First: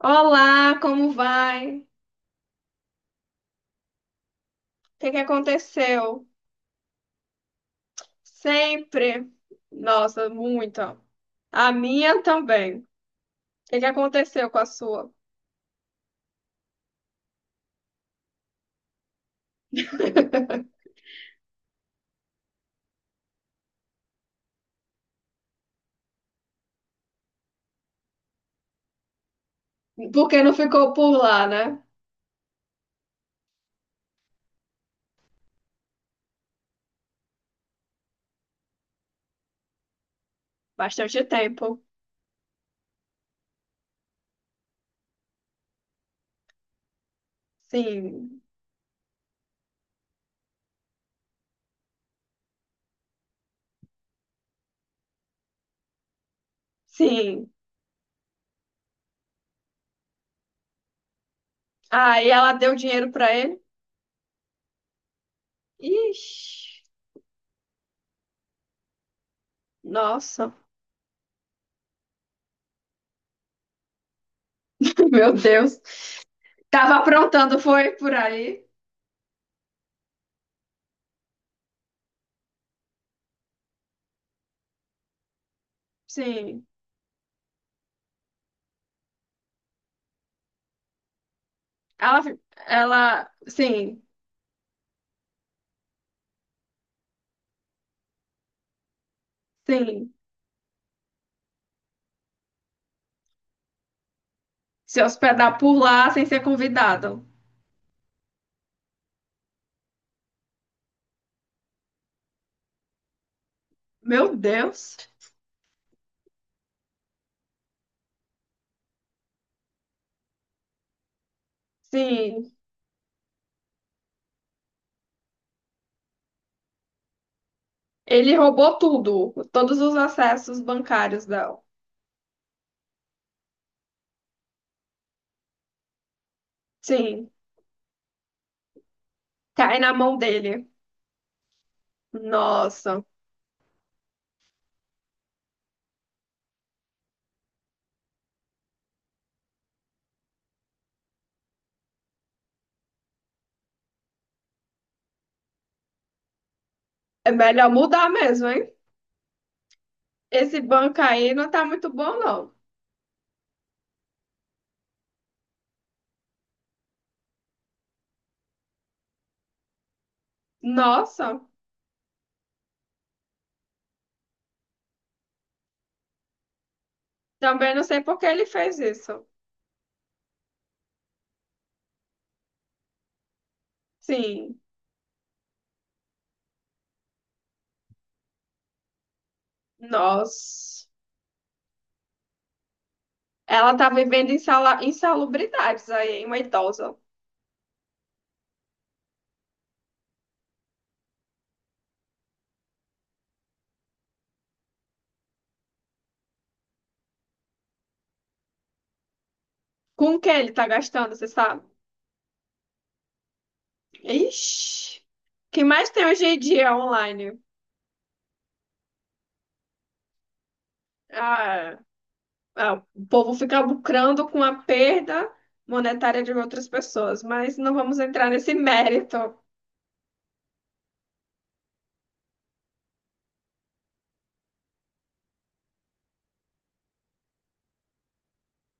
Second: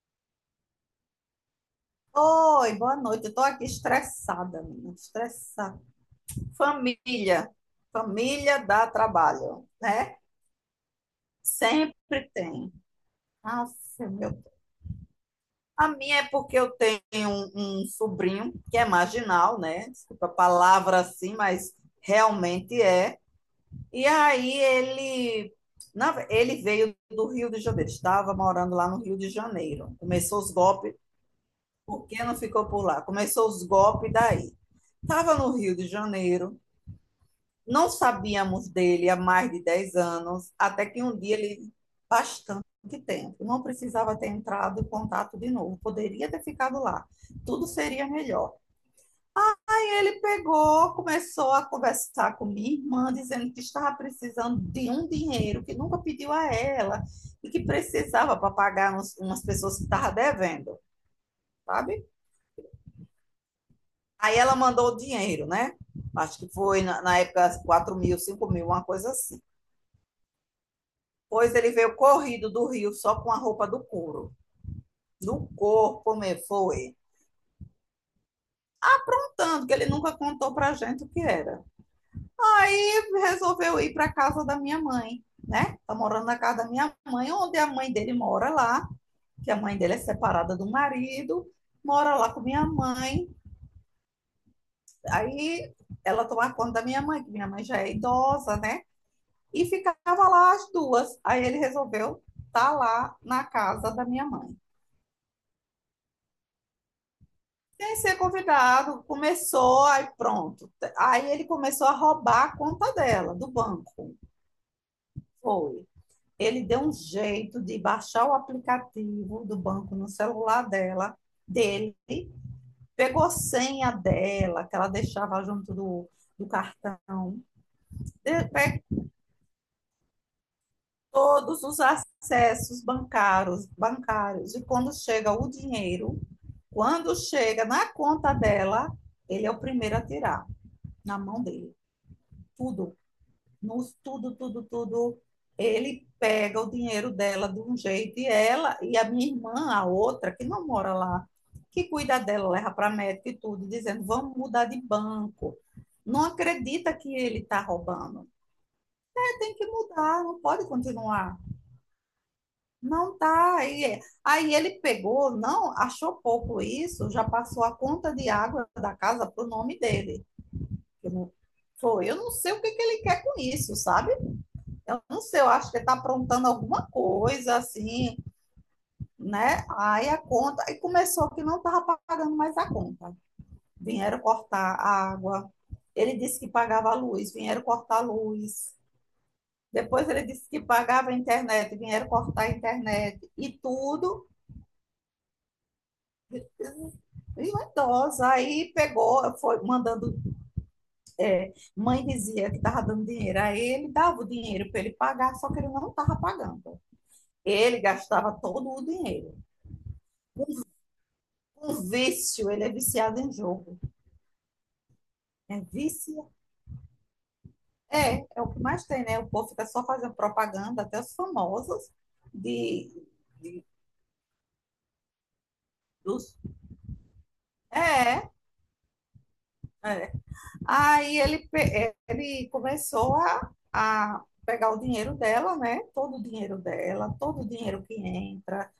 Olá, como vai? O Oi, boa noite. Eu tô aqui estressada, menina, que que estressada. aconteceu? Família, família dá Sempre. trabalho, né? Nossa, muita. A minha Sempre tem. também. O que que Nossa, meu aconteceu com Deus. a sua? A minha é porque eu tenho um sobrinho que é marginal, né? Desculpa a palavra assim, mas realmente é. E aí ele, ele veio do Rio de Janeiro, estava morando lá no Rio de Janeiro. Começou Porque os não ficou golpes. por lá, né? Por que não ficou por lá? Começou os golpes daí. Estava no Rio de Janeiro, não sabíamos dele há mais de 10 anos, até que um Bastante dia tempo. ele, bastante tempo, não precisava ter entrado em contato de novo, poderia ter ficado lá, tudo seria Sim, melhor. E ele pegou, começou a conversar com minha irmã, dizendo que estava precisando de um dinheiro que nunca pediu a ela e sim. que precisava para pagar umas pessoas que estava devendo, sabe? Aí ela deu dinheiro pra ele. Aí ela mandou o dinheiro, né? Acho Ixi, que foi na época 4 mil, 5 mil, uma coisa assim. nossa, Pois ele veio corrido do Rio só com a roupa do couro. meu Do Deus. corpo, me Tava foi. aprontando, foi por aí? Tanto que ele nunca contou pra gente o que era. Aí resolveu ir pra casa da minha mãe, né? Tá morando na casa Sim. da minha mãe, onde a mãe dele mora lá, que a mãe dele é separada do marido, mora lá Ela, com minha mãe. ela, sim, Aí ela toma conta da minha mãe, que minha mãe já é idosa, né? E sim. ficava lá as duas. Aí ele resolveu estar tá lá na casa da minha mãe. Se hospedar por lá sem ser convidado. Sem ser convidado, começou, aí pronto. Aí ele começou a roubar a conta dela, do banco. Meu Deus! Foi. Ele deu um jeito de baixar o aplicativo do banco no celular dela, dele, Sim, pegou a senha dela, que ela deixava junto do cartão, ele roubou pegou tudo, todos os acessos bancários dela. todos os acessos bancários, bancários, e quando chega o dinheiro, quando Sim, chega na conta dela, ele é o cai na primeiro a mão tirar, dele. na mão dele. Tudo, Nossa, nos tudo, tudo, tudo. Ele pega o dinheiro dela de um jeito e ela e a minha irmã, a outra, que não mora lá, que cuida dela, leva para médico e tudo, dizendo: vamos mudar de banco. Não acredita que é ele está melhor mudar roubando. mesmo, hein? Tem que mudar, não Esse pode banco aí continuar. não tá muito bom, não. Não tá. Aí ele pegou, não, achou pouco isso, já passou a conta de água da casa pro nome dele. Eu Nossa, não, foi, eu não sei o que que ele quer com isso, sabe? Eu não sei, eu acho que ele tá aprontando alguma coisa também não sei por assim, que ele fez isso. né? Aí a conta, aí começou que não tava pagando mais a conta. Vieram Sim, cortar a água. Ele disse que pagava a luz, vieram cortar a luz. Depois ele disse que nossa. pagava a internet, vieram cortar a internet. E Ela tá tudo. vivendo insalubridades aí, hein, uma idosa. E uma idosa, aí pegou, foi mandando. É, mãe dizia que estava dando dinheiro a ele, dava o dinheiro para ele pagar, só que ele não estava pagando. Ele gastava todo o dinheiro. Com o que ele Um, tá gastando, você sabe? um vício, ele é viciado em jogo. Ixi. O É que mais tem hoje vício? em dia online? É, é o que mais tem, né? O povo fica só fazendo propaganda, até os Ah, famosos, ah, de, o povo fica de, lucrando com a perda monetária de dos. outras pessoas, mas não vamos É. entrar nesse mérito. Aí ele, ele começou a pegar o dinheiro dela, né? Todo o dinheiro dela, todo o dinheiro que entra.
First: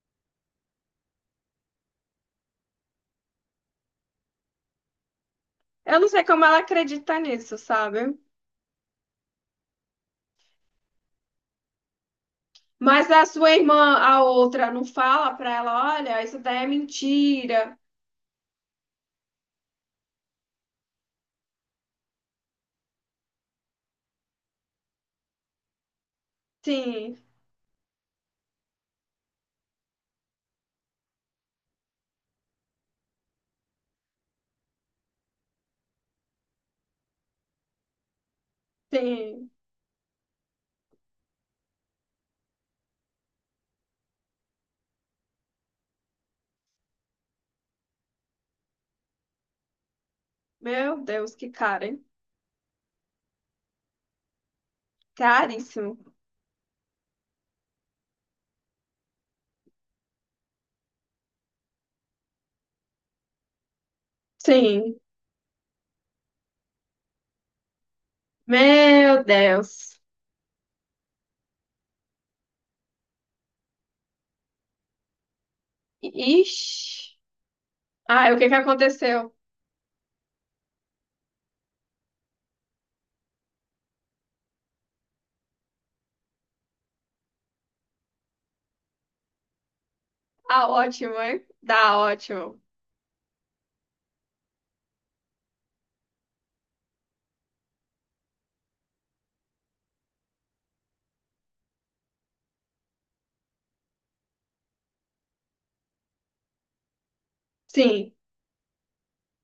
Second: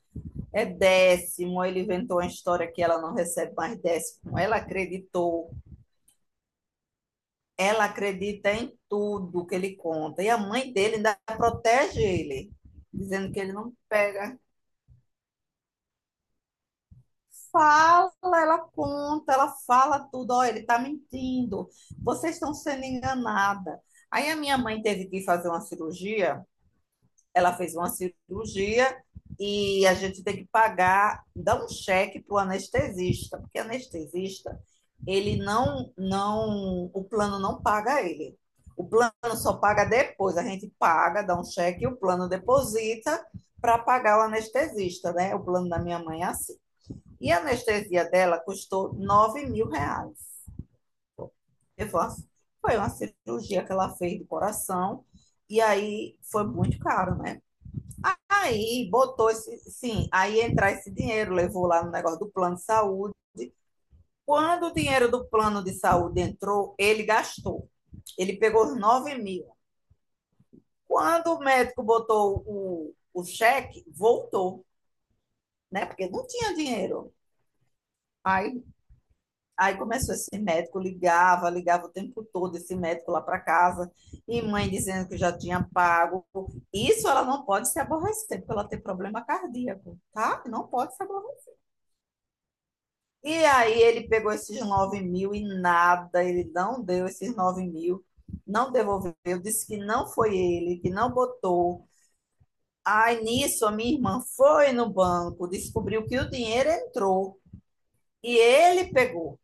É décimo. Ele inventou uma história que ela não recebe mais décimo. Ela acreditou. Eu não sei como ela acredita nisso, Ela sabe? acredita em tudo que ele conta. E a mãe dele ainda protege ele, Mas a dizendo que ele sua não irmã, a pega. outra, não fala pra ela, olha, isso daí é mentira. Fala, ela conta, ela fala tudo. Ó, ele tá mentindo. Vocês estão sendo enganada. Aí a minha mãe teve que fazer uma cirurgia, Sim, ela fez uma cirurgia e a gente tem que pagar, dar um cheque para o anestesista, porque anestesista, ele o plano não paga ele. O plano sim. só paga depois, a gente paga, dá um cheque e o plano deposita para pagar o anestesista, né? O plano da minha mãe é assim. E a anestesia dela custou 9 mil reais. Meu Deus, que cara, Eu hein? falo assim, foi uma cirurgia que ela fez do coração, e Caríssimo. aí foi muito caro, né? Aí botou esse, sim, aí entrar esse dinheiro, levou lá no negócio do plano de saúde. Quando o Sim. dinheiro do plano de saúde entrou, ele gastou. Ele pegou os 9 Meu mil. Deus. Quando o médico botou o cheque, voltou, né? Porque não tinha dinheiro. Ixi. Ah, o que que Aí, aconteceu? aí começou esse médico, ligava, ligava o tempo todo, esse médico lá para casa, e mãe dizendo que já tinha pago. Isso ela não pode se aborrecer, porque ela tem problema cardíaco, tá? Ah, Não pode se ótimo, aborrecer. hein? Dá, ótimo. E aí ele pegou esses 9 mil e nada, ele não deu esses 9 mil, não devolveu, disse que não foi ele, que não botou. Aí nisso a minha irmã foi no banco, descobriu que o dinheiro entrou Sim. e ele pegou.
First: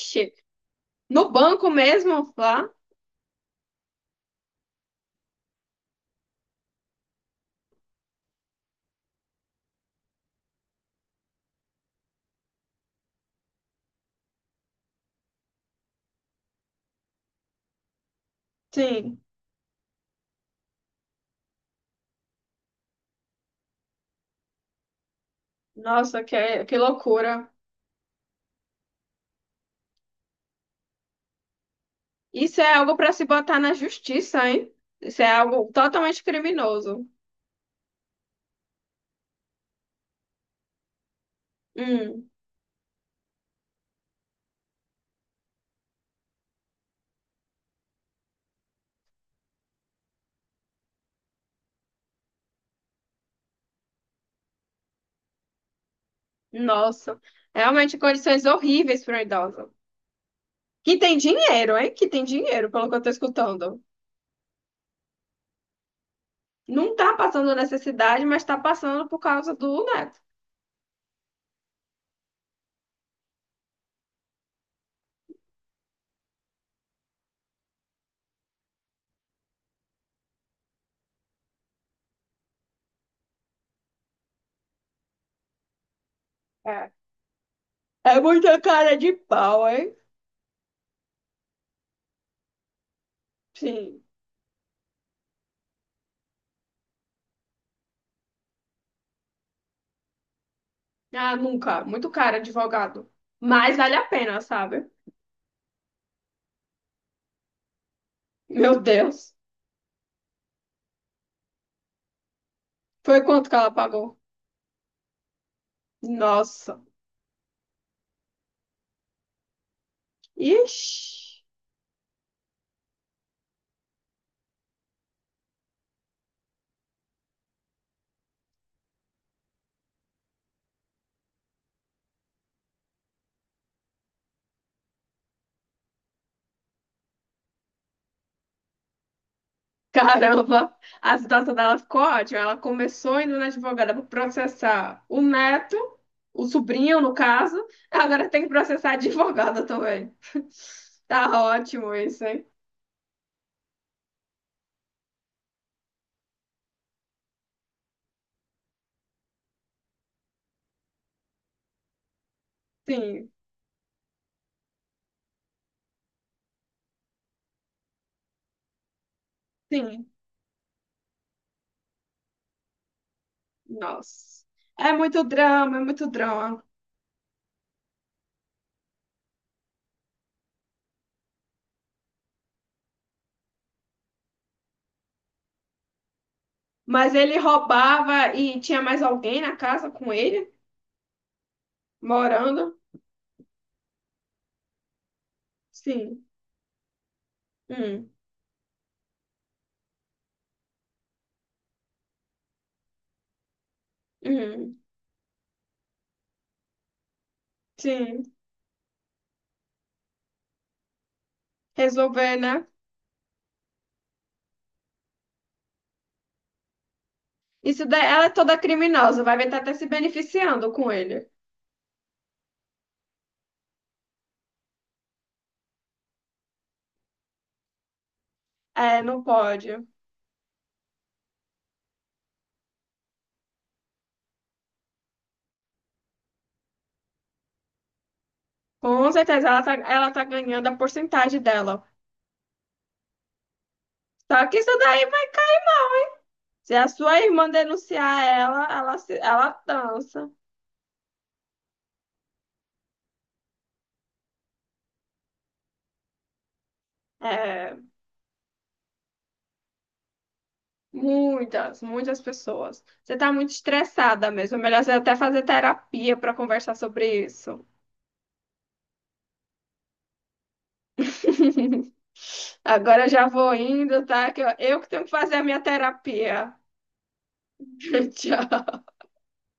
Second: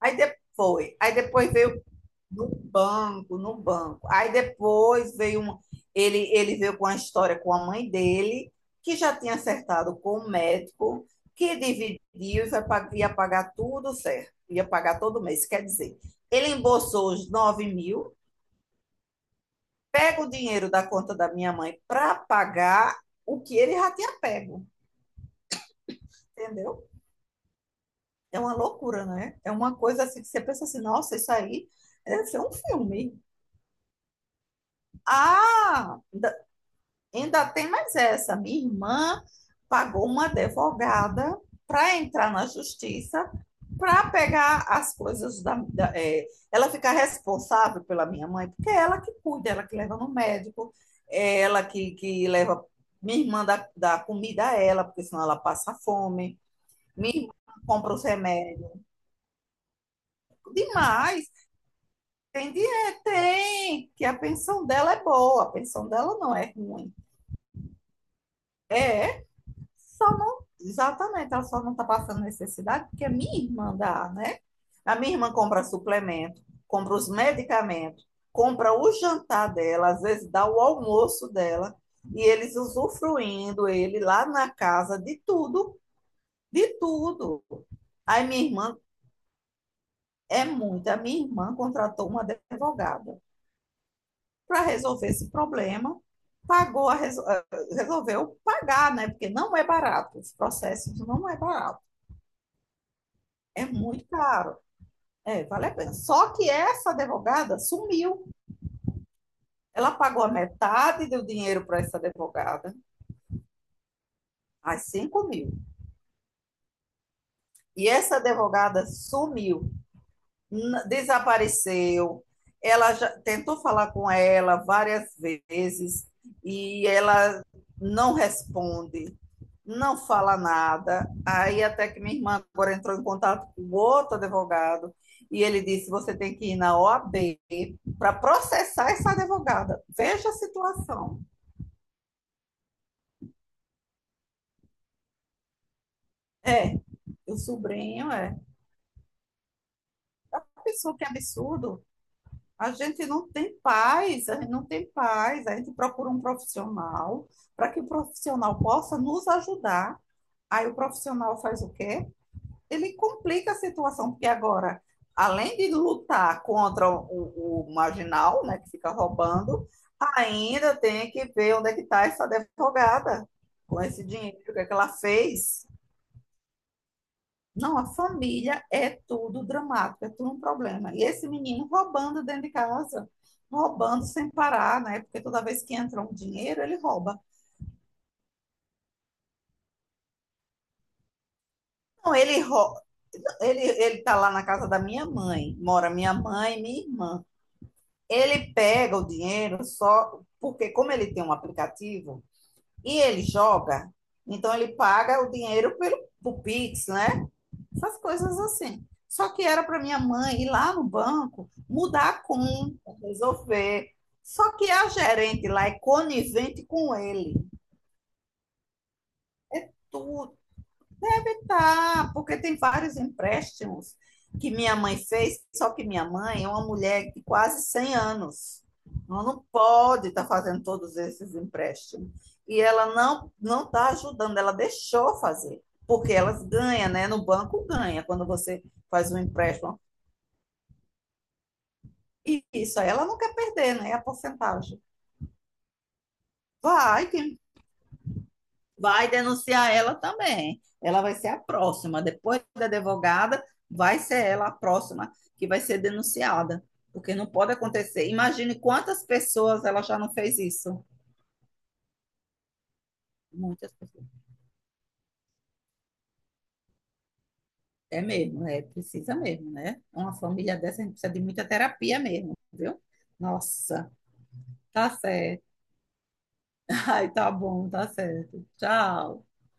Aí depois, aí no depois banco veio. mesmo, No lá? banco, no banco. Aí depois veio um, ele veio com a história com a mãe dele, que já tinha acertado com o médico, que dividiu e ia pagar tudo certo, ia pagar todo mês. Quer dizer, ele embolsou os 9 mil, Sim. pega o dinheiro da conta da minha mãe para pagar o que ele já tinha pego, Nossa, que entendeu? loucura. É uma loucura, né? É uma coisa assim que você pensa assim, nossa, isso aí deve ser um Isso é algo para filme. se botar na justiça, hein? Isso é algo Ah, totalmente criminoso. ainda tem mais essa. Minha irmã pagou uma advogada para Hum, entrar na justiça para pegar as coisas é, ela fica responsável pela minha mãe, porque é ela que cuida, ela que leva no médico, é ela que leva, minha irmã dá comida a ela, porque senão ela passa fome. Minha nossa. irmã compra Realmente os condições remédios. horríveis para um idoso. Que tem Demais, dinheiro, hein? Que tem tem dinheiro, pelo que dinheiro, eu tô escutando. tem, que a pensão dela é boa, a pensão dela não é ruim. Não tá passando necessidade, mas tá passando por É. causa do Só neto. não, exatamente, ela só não está passando necessidade porque a minha irmã dá, né? A minha irmã compra suplemento, compra os medicamentos, compra o jantar dela, às vezes dá o almoço dela, e eles usufruindo ele lá na casa de tudo, de É. tudo. É Aí minha muita irmã cara de pau, hein? é muita, a minha irmã contratou uma advogada Sim. para resolver esse problema, pagou a resolveu pagar, né? Porque não é barato, os processos não Ah, é barato. nunca. Muito caro advogado. É Mas vale muito a pena, caro. sabe? É, vale a pena. Só que essa advogada sumiu. Meu Deus. Ela pagou a metade do dinheiro para essa advogada, Foi quanto que ela pagou? as 5 mil. Nossa. E essa advogada sumiu, Ixi. desapareceu. Ela já tentou falar com ela várias vezes e ela não responde, não fala nada. Aí até que minha irmã agora entrou em contato com outro advogado e ele disse: você tem que ir na OAB para processar essa advogada. Veja a Caramba. A situação. situação dela ficou ótima. Ela começou indo na advogada para processar o neto, o É, sobrinho, no o caso. sobrinho Agora é. tem que processar a advogada também. Pessoa que é Tá absurdo. ótimo isso, hein? A gente não tem paz, a gente não tem paz. A gente procura um profissional para que o profissional possa nos ajudar. Aí o profissional faz o quê? Ele Sim, complica a situação, porque agora, além de lutar contra o marginal, né, que fica roubando, sim. ainda tem que ver onde é que está essa advogada com esse dinheiro, Nossa. o que é que ela É muito fez. drama, é muito drama. Não, a família é tudo dramático, é tudo um problema. E esse menino roubando dentro de casa, roubando sem parar, né? Porque toda vez que entra um dinheiro, ele Mas rouba. ele roubava e tinha mais alguém na casa com ele? Não, ele Morando? rouba. Ele tá lá na casa da minha mãe, mora minha Sim. mãe e minha irmã. Hum, Ele pega o dinheiro só porque, como ele tem um aplicativo e ele joga, então ele hum, paga o dinheiro pelo Pix, né? Essas sim. coisas assim. Só que era para minha mãe ir lá no banco, mudar a Resolver, né? conta, resolver. Só que a gerente lá é conivente com ele. Isso daí, ela é toda criminosa, vai estar até se Tudo beneficiando com ele. tá, porque tem vários empréstimos que minha mãe fez, só que minha mãe é uma mulher de quase 100 anos. É, não Ela não pode. pode estar fazendo todos esses empréstimos. E ela não está ajudando, ela deixou fazer, porque elas ganham, né? No banco ganha. Quando você Com faz um certeza, ela tá, empréstimo. ela tá ganhando a porcentagem dela. Isso, aí ela não quer perder, né? A Só que isso porcentagem. daí vai cair. Se a Vai, sua quem irmã denunciar ela, vai ela denunciar ela dança. também. Ela vai ser a próxima. Depois da advogada, vai ser ela a próxima que vai ser denunciada. Porque não pode É, acontecer. Imagine quantas pessoas ela já não fez isso. muitas, muitas pessoas. Você tá muito Muitas pessoas. estressada mesmo. É melhor você até fazer terapia para conversar sobre isso. É mesmo, é, precisa mesmo, né? Uma família dessa, a gente precisa de muita terapia mesmo, viu? Agora eu já vou Nossa, indo, tá? Que eu que tá tenho que fazer certo. a minha terapia. Ai, tá bom, tá certo. Tchau. Tchau.